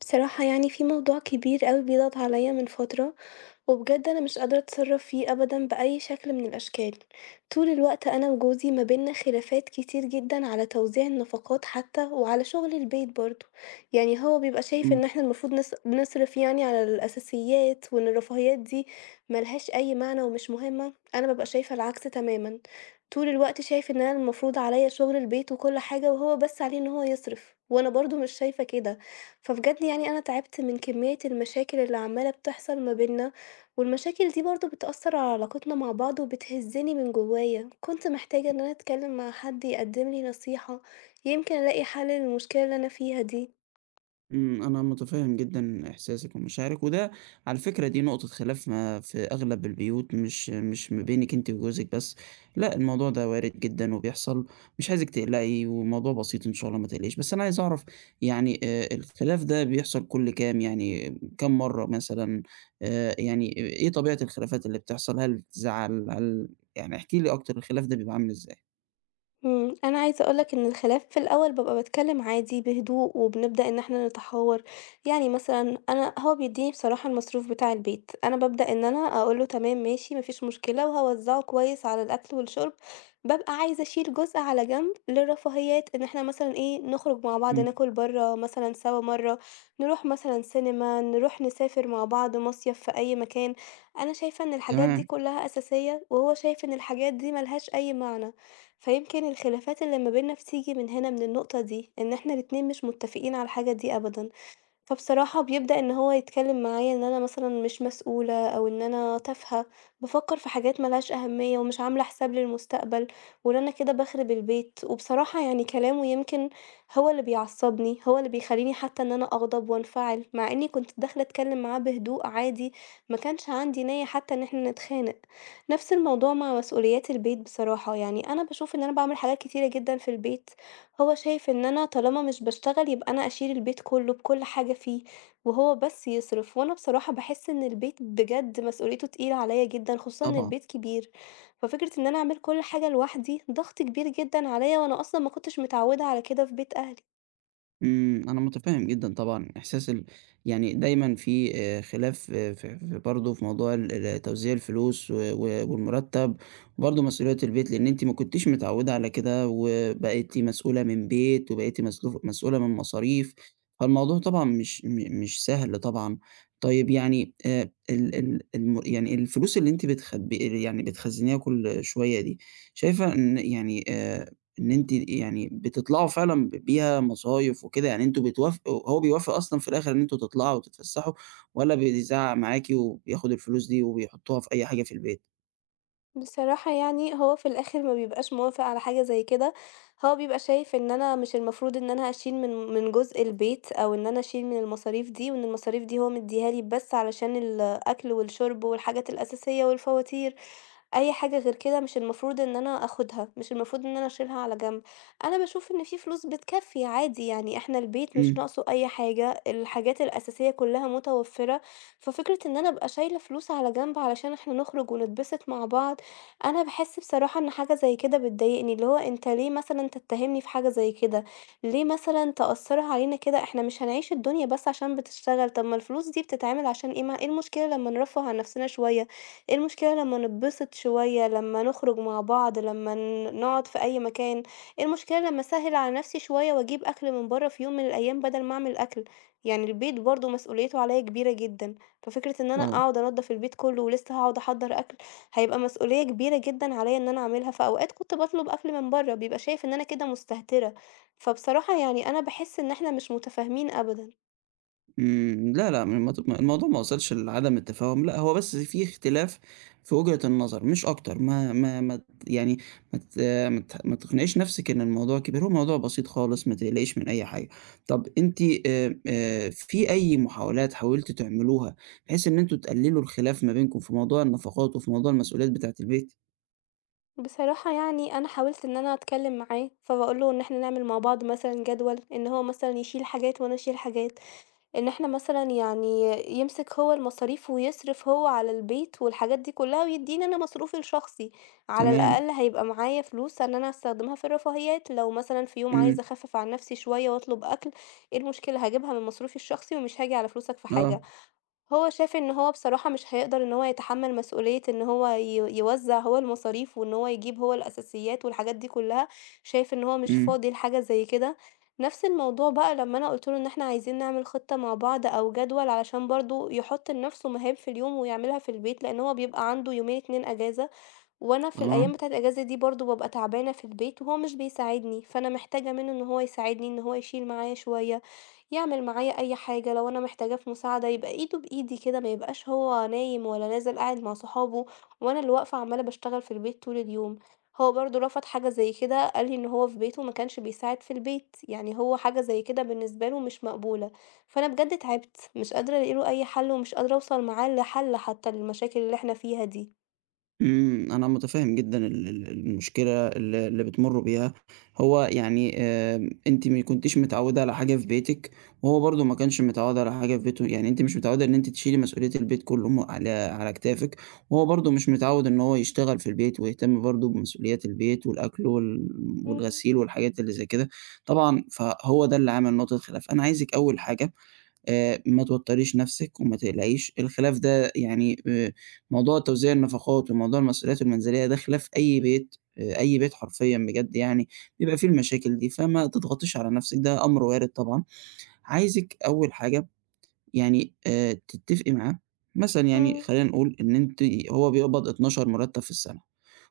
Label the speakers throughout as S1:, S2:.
S1: بصراحة يعني في موضوع كبير أوي بيضغط عليا من فترة، وبجد أنا مش قادرة أتصرف فيه أبدا بأي شكل من الأشكال، طول الوقت أنا وجوزي ما بينا خلافات كتير جدا على توزيع النفقات حتى وعلى شغل البيت برضه، يعني هو بيبقى شايف إن
S2: إمم،
S1: احنا المفروض نص نصرف يعني على الأساسيات وإن الرفاهيات دي ملهاش أي معنى ومش مهمة، أنا ببقى شايفة العكس تماما، طول الوقت شايف إن أنا المفروض عليا شغل البيت وكل حاجة وهو بس عليه إن هو يصرف، وأنا برضه مش شايفة كده. فبجد يعني أنا تعبت من كمية المشاكل اللي عمالة بتحصل ما بينا، والمشاكل دي برضه بتأثر على علاقتنا مع بعض وبتهزني من جوايا، كنت محتاجة إن أنا أتكلم مع حد يقدملي نصيحة، يمكن ألاقي حل للمشكلة اللي أنا فيها دي.
S2: إمم، أنا متفهم جدًا إحساسِك ومشاعرِك، وده على فكرة دي نقطة خلاف ما في أغلب البيوت، مش ما بينِك أنتِ وجوزِك بس. لأ، الموضوع ده وارد جدًا وبيحصل. مش عايزِك تقلقي، والموضوع بسيط إن شاء الله، ما تقلقيش. بس أنا عايز أعرف، يعني الخلاف ده بيحصل كُلّ كام؟ يعني كام مرّة مثلًا؟ يعني إيه طبيعة الخلافات اللي بتحصل؟ هل زَعَل؟ يعني احكي لي أكتر، الخلاف ده بيبقى عامل إزاي؟
S1: أنا عايزة أقول لك إن الخلاف في الأول بابقى باتكلم عادي بهدوء، وبنبدأ إن إحنا نتحاور، يعني مثلًا أنا هو بيدّيني بصراحة المصروف بتاع البيت، أنا بابدأ إن أنا أقول له تمام ماشي ما فيش مشكلة، وهاوزّعه كويس على الأكل والشرب، بابقى عايزة أشيل جزء على جنب للرفاهيات، إن إحنا مثلًا إيه نخرج مع بعض
S2: إمم،
S1: ناكل برّه مثلًا سوا مرّه، نروح مثلًا سينما، نروح نسافر مع بعض مصيف في أي مكان، أنا شايفة إن الحاجات دي
S2: تمام،
S1: كلها أساسية، وهو شايف إن الحاجات دي ما لهاش أي معنى. فيمكن الخلافات اللي ما بيننا بتيجي من هنا، من النقطة دي، إن إحنا الاتنين مش متفقين على الحاجة دي أبدًا. فبصراحة بيبدأ إن هو يتكلم معايا إن أنا مثلًا مش مسؤولة، أو إن أنا تافهة، بافكّر في حاجات ما لهاش أهمية، ومش عاملة حساب للمستقبل، وإن أنا كده باخرب البيت، وبصراحة يعني كلامه يمكن هو اللي بيعصّبني، هو اللي بيخلّيني حتى إن أنا أغضب وانفعل، مع إني كنت داخلة أتكلم معاه بهدوء عادي، ما كانش عندي نيّة حتى إن إحنا نتخانق. نفس الموضوع مع مسؤوليات البيت بصراحة، يعني أنا باشوف إن أنا باعمل حاجات كتيرة جدًا في البيت هو شايف إن أنا طالما مش باشتغل يبقى أنا أشيل البيت كله بكل حاجة فيه، وهو بس يصرف، وأنا بصراحة باحس إن البيت بجد مسؤوليته تقيلة عليا جدًا، خصوصًا إن
S2: طبعًا.
S1: البيت كبير، ففكرة إن أنا أعمل كل حاجة لوحدي ضغط كبير جدًا عليا، وأنا أصلًا ما كنتش متعودة على كده في بيت أهلي.
S2: أنا متفهم جدًا طبعًا إحساس يعني دايمًا في خلاف. آه، في برضه في موضوع ال توزيع الفلوس و و والمرتب، وبرضه مسؤولية البيت، لأن أنتِ ما كنتيش متعودة على كده، وبقيتِ مسؤولة من بيت، وبقيتِ مسؤولة من مصاريف. فالموضوع طبعًا مش سهل طبعًا. طيب، يعني ال ال الم يعني الفلوس اللي أنتِ بتخبي، يعني بتخزنيها كل شوية دي، شايفة إن، يعني إن أنتِ يعني بتطلعوا فعلًا بيها مصايف وكده؟ يعني أنتم بتوافقوا؟ هو بيوافق أصلًا في الآخر إن أنتم تطلعوا وتتفسحوا، والّا بيزعق معاكِ وبياخد الفلوس دي وبيحطوها في أي حاجة في البيت؟
S1: بصراحة يعني هو في الآخر ما بيبقاش موافق على حاجة زي كده، هو بيبقى شايف إن أنا مش المفروض إن أنا أشيل من جزء البيت، أو إن أنا أشيل من المصاريف دي، وإن المصاريف دي هو مديها لي بس علشان الأكل والشرب والحاجات الأساسية والفواتير. أي حاجة غير كده مش المفروض إن أنا آخُدها، مش المفروض إن أنا أشيلها على جنب، أنا باشوف إن في فلوس بتكفّي عادي، يعني إحنا البيت مش
S2: إمم،
S1: ناقصه أي حاجة، الحاجات الأساسية كلّها متوفّرة، ففكرة إن أنا أبقى شايلة فلوس على جنب علشان إحنا نخرج ونتبسط مع بعض، أنا باحس بصراحة إن حاجة زي كده بتضايقني، اللي هو أنت ليه مثلًا تتّهمني في حاجة زي كده، ليه مثلًا تأثّرها علينا كده، إحنا مش هنعيش الدنيا بس عشان بتشتغل، طَب ما الفلوس دي بتتعمل عشان إيه، ما إيه المشكلة لمّا نرفّه عن نَفْسنا شوية. إيه المشكلة لمّا نتبسط شوية، لمّا نخرج مع بعض، لمّا نقعد في أي مكان، إيه المشكلة لمّا أسهِّل على نفسي شوية وأجيب أكل من برّه في يوم من الأيام بدل ما أعمل أكل، يعني البيت برضه مسؤوليته عليّا كبيرة جدًا، ففكرة إن أنا
S2: طبعًا.
S1: أقعد أنضّف البيت كلّه ولسه هاقعد أحضّر أكل، هيبقى مسؤولية كبيرة جدًا عليّا إن أنا أعملها، فأوقات كنت باطلب أكل من برّه، بيبقى شايف إن أنا كده مستهترة، فبصراحة يعني أنا باحس إن إحنا مش متفاهمين أبدًا.
S2: لا، لأ، م مت الموضوع ما وصلش لعدم التفاهم، لأ، هو بس في اختلاف في وجهة النظر، مش أكتر. ما ت ما تقنعيش نفسِك إن الموضوع كبير، هو موضوع بسيط خالص، ما تقلقيش من أي حاجة. طب أنتِ في أي محاولات حاولتِ تعملوها بحيث إن أنتم تقللوا الخلاف ما بينكم في موضوع النفقات وفي موضوع المسؤوليات بتاعة البيت؟
S1: بصراحة يعني أنا حاولت إن أنا أتكلّم معاه، فباقول له إن إحنا نعمل مع بعض مثلًا جدول، إن هو مثلًا يشيل حاجات وأنا أشيل حاجات، إن إحنا مثلًا يعني يمسك هو المصاريف ويصرف هو على البيت والحاجات دي كلّها ويدّيني أنا مصروفي الشخصي، على
S2: تمام،
S1: الأقل هيبقى معايا فلوس إن أنا أستخدمها في الرفاهيات، لو مثلًا في يوم
S2: إمم،
S1: عايزة أخفّف عن نفسي شوية وأطلب أكل، إيه المشكلة هاجيبها من مصروفي الشخصي ومش هاجي على فلوسك في
S2: آه،
S1: حاجة. هو شاف إن هو بصراحة مش هيقدر إن هو يتحمّل مسؤولية إن هو يوزّع هو المصاريف وإن هو يجيب هو الأساسيات والحاجات دي كلّها، شايف إن هو مش
S2: إمم،
S1: فاضي لحاجة زي كده. نفس الموضوع بقى لمّا أنا قُلت له إن إحنا عايزين نعمل خطة مع بعض أو جدول علشان برضه يحُط لنفسه مهام في اليوم ويعملها في البيت، لإن هو بيبقى عنده يومين، 2 أجازة، وأنا في الأيام
S2: تمام.
S1: بتاعة الأجازة دي برضه بابقى تعبانة في البيت وهو مش بيساعدني، فأنا محتاجة منه إن هو يساعدني، إن هو يشيل معايا شوية، يعمل معايا أي حاجة، لو أنا محتاجاه في مساعدة يبقى إيده بإيدي كده، ما يبقاش هو نايم ولا نازل قاعد مع صحابه وأنا اللي واقفة عمالة باشتغل في البيت طول اليوم. هو برضه رفض حاجة زي كده، قال لي إن هو في بيته ما كانش بيساعد في البيت، يعني هو حاجة زي كده بالنسبة له مش مقبولة، فأنا بجد تعبت، مش قادرة ألاقي له أي حل ومش قادرة أوصل معاه لحل حتى للمشاكل اللي احنا فيها دي.
S2: أنا متفهم جدًا ال المشكلة اللي بتمرّوا بيها. هو يعني، أنتِ ما كنتيش متعوّدة على حاجة في بيتِك، وهو برضه ما كانش متعوّد على حاجة في بيته. يعني أنتِ مش متعوّدة إن أنتِ تشيلي مسؤولية البيت كلّه م على على كتافِك، وهو برضه مش متعوّد إن هو يشتغل في البيت ويهتم برضه بمسؤوليات البيت والأكل والغسيل والحاجات اللي زي كده. طبعًا، فهو ده اللي عامل نقطة خلاف. أنا عايزِك أول حاجة ما توتّريش نَفْسِك وما تقلقيش. الخلاف ده، يعني موضوع توزيع النفقات وموضوع المسؤوليات المنزلية، ده خلاف أي بيت، أي بيت حرفيًا، بجد يعني بيبقى فيه المشاكل دي. فما تضغطيش على نَفْسِك، ده أمر وارد طبعًا. عايزِك أول حاجة، يعني تتّفقي معاه، مثلًا، يعني خلّينا نقول إن هو بيقبض 12 مرتّب في السَنة.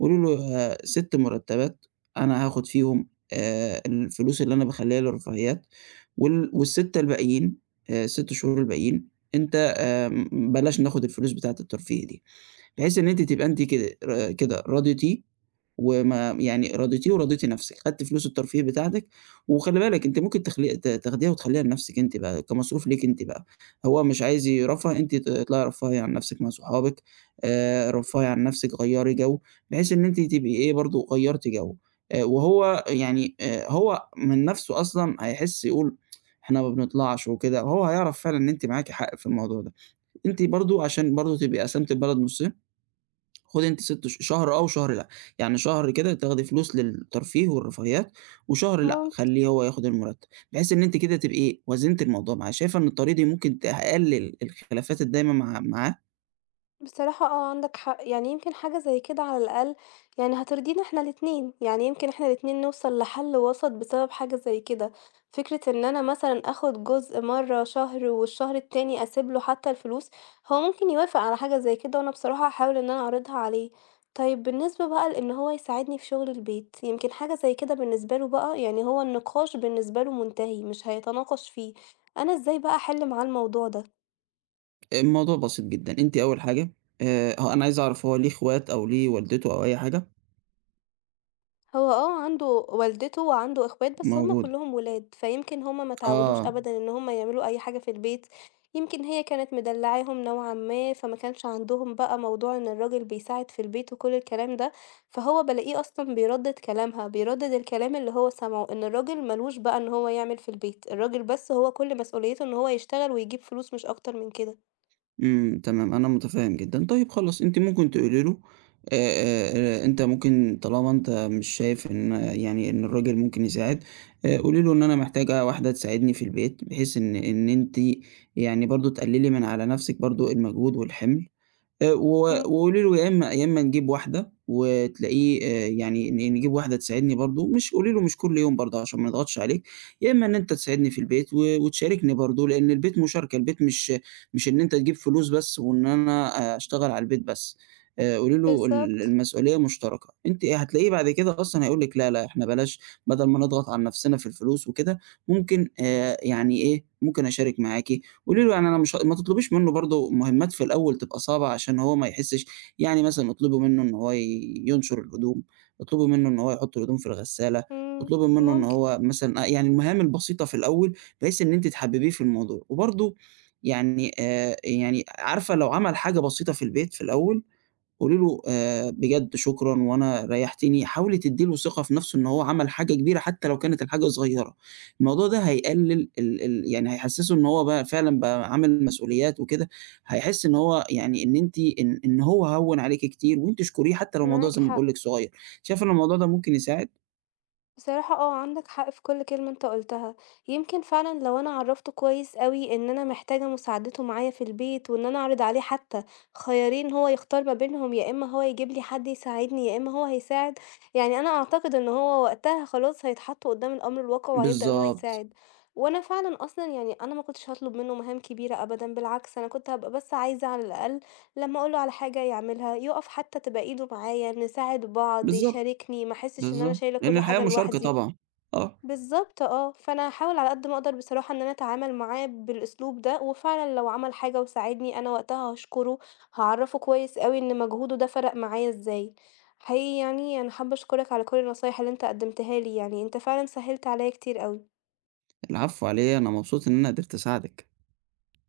S2: قولوا له 6 مرتبات أنا هاخد فيهم الفلوس اللي أنا باخلّيها للرفاهيات، وال وال6 الباقيين ال6 شهور الباقيين، أنت بلاش ناخد الفلوس بتاعة الترفيه دي، بحيث إن أنتِ تبقى أنتِ كده راضيتيه، وما يعني راضيتيه وراضيتِ نفسِك، خدتِ فلوس الترفيه بتاعتِك. وخلّي بالِك، أنتِ ممكن تخلي ت تاخديها وتخلّيها لنفسِك أنتِ بقى، كمصروف ليكِ أنتِ بقى. هو مش عايز يرفّه، أنتِ اطلعي رفّهي عن نفسِك مع صحابِك،
S1: إمم،
S2: رفّهي عن نفسِك، غيّري جو، بحيث إن أنتِ تبقي إيه، برضه غيّرتِ جو. وهو، يعني هو من نفسه أصلًا هيحس، يقول إحنا ما بنطلعش وكده. وهو هيعرف فعلًا إن أنتِ معاكِ حق في الموضوع ده. أنتِ برضه، عشان برضه تبقي قسمتِ البلد نُصّين، خدي أنتِ 6 شهر آه، وشهر لأ. يعني شهر كده تاخدي فلوس للترفيه والرفاهيات، وشهر لأ،
S1: ممكن،
S2: خلّيه هو ياخد المرتب، بحيث إن أنتِ كده تبقي وزنتِ الموضوع معاه. شايفة إن الطريقة دي ممكن تقلل الخلافات الدايمة معاه؟
S1: بصراحة آه، عندك حق، يعني يمكن حاجة زي كده على الأقل يعني هترضينا إحنا الاتنين، يعني يمكن إحنا الاتنين نوصل لحل وسط بسبب حاجة زي كده، فكرة إن أنا مثلًا آخد جزء مرة شهر والشهر التاني أسيب له حتى الفلوس، هو ممكن يوافق على حاجة زي كده، وأنا بصراحة هاحاول إن أنا أعرضها عليه. طيب بالنسبة بقى لإن هو يساعدني في شغل البيت، يمكن حاجة زي كده بالنسبة له بقى يعني هو النقاش بالنسبة له منتهي، مش هيتناقش فيه، أنا إزاي بقى أحل معاه الموضوع ده؟
S2: الموضوع بسيط جدًا. أنتِ أول حاجة هو أنا عايز أعرف، هو ليه اخوات، أو ليه والدته، أو أي حاجة؟
S1: هو آه، عنده والدته وعنده إخوات، بس هُم
S2: موجود.
S1: كلّهم ولاد، فيمكن هُم ما اتعوّدوش
S2: آه.
S1: أبدًا إن هُم يعملوا أي حاجة في البيت، يمكن هي كانت مدلّعاهم نوعًا ما، فما كانش عندهم بقى موضوع إن الراجل بيساعد في البيت وكل الكلام ده، فهو بالاقيه أصلًا بيردِّد كلامها، بيردِّد الكلام اللي هو سمعه، إن الراجل ما لوش بقى إن هو يعمل في البيت، الراجل بس هو كل مسؤوليته إن هو يشتغل ويجيب فلوس مش أكتر من كده.
S2: إمم، تمام، أنا متفهم جدًا. طيب خلاص. أنتِ ممكن تقولي له آآ أنت ممكن، طالما أنت مش شايف إن، يعني إن الراجل ممكن يساعد، قولي له إن أنا محتاجة واحدة تساعدني في البيت، بحيث إن أنتِ يعني برضه تقلّلي من على نَفْسِك برضه المجهود والحِمل. و
S1: إمم،
S2: وقولي له، يا إمّا، نجيب واحدة، وتلاقيه، يعني نجيب واحدة تساعدني برضه، مش قولي له مش كل يوم برضه عشان ما نضغطش عليك، يا إمّا إن أنت تساعدني في البيت وتشاركني برضه، لإن البيت مشاركة، البيت مش إن أنت تجيب فلوس بس وإن أنا آه، أشتغل على البيت بس. قولي له
S1: بالضبط،
S2: المسؤولية مشتركة. أنتِ هتلاقيه بعد كده أصلًا هيقول لِك، لا، لا، إحنا بلاش، بدل ما نضغط على نفسنا في الفلوس وكده، ممكن يعني إيه، ممكن أشارك معاكِ. قولي له، يعني أنا مش ما تطلبيش منه برضه مهمات في الأول تبقى صعبة، عشان هو ما يحسش. يعني مثلًا اطلبي منه إن هو ينشر الهدوم، اطلبي منه إن هو يحط الهدوم في الغسالة،
S1: إمم،
S2: اطلبي منه إن
S1: ممكن،
S2: هو مثلًا، يعني المهام البسيطة في الأول، بحيث إن أنتِ تحببيه في الموضوع، وبرضه يعني يعني عارفة، لو عمل حاجة بسيطة في البيت في الأول، قولي له بجد شكرًا، وأنا ريّحتني. حاولي تدّي له ثقة في نَفْسه إن هو عمل حاجة كبيرة، حتى لو كانت الحاجة صغيرة. الموضوع ده هيقلل ال ال يعني هيحسّسه إن هو بقى فعلًا بقى عامل مسؤوليات وكده. هيحس إن هو، يعني إن أنتِ إن إن هو هوّن عليكِ كتير، وأنتِ اشكريه حتى لو الموضوع
S1: معاك
S2: زي ما
S1: حق.
S2: باقول لِك صغير. شايفة إن الموضوع ده ممكن يساعد؟
S1: بصراحة آه، عندك حق في كل كلمة أنت قُلتها، يمكن فعلًا لو أنا عرّفته كويس أوي إن أنا محتاجة مساعدته معايا في البيت، وإن أنا أعرض عليه حتى خيارين هو يختار ما بينهم، يا إما هو يجيب لي حد يساعدني، يا إما هو هيساعد، يعني أنا أعتقد إن هو وقتها خلاص هيتحط قدّام الأمر الواقع وهيبدأ إن هو
S2: بالضبط،
S1: يساعد، وأنا فعلًا أصلًا يعني أنا ما كنتش هاطلب منه مهام كبيرة أبدًا، بالعكس أنا كنت هابقى بس عايزة على الأقل لمّا أقول له على حاجة يعملها، يُقف حتى تبقى إيده معايا، نساعد بعض،
S2: بالضبط،
S1: يشاركني، ما أحسش إن أنا
S2: بالضبط،
S1: شايلة
S2: لإن
S1: كل
S2: الحياة
S1: حاجة
S2: مشاركة
S1: لوحدي.
S2: طبعًا. آه.
S1: بالضبط آه، فأنا هاحاول على قد ما أقدر بصراحة إن أنا أتعامل معاه بالأسلوب ده، وفعلًا لو عمل حاجة وساعدني أنا وقتها هاشكره، هاعرّفه كويس أوي إن مجهوده ده فرق معايا إزاي. حقيقي يعني أنا حابة أشكرك على كل النصايح اللي أنت قدمتها لي يعني، أنت فعلًا سهّلت عليّا كتير أوي.
S2: العفو على إيه؟ أنا مبسوط إن أنا قدرت أساعدِك.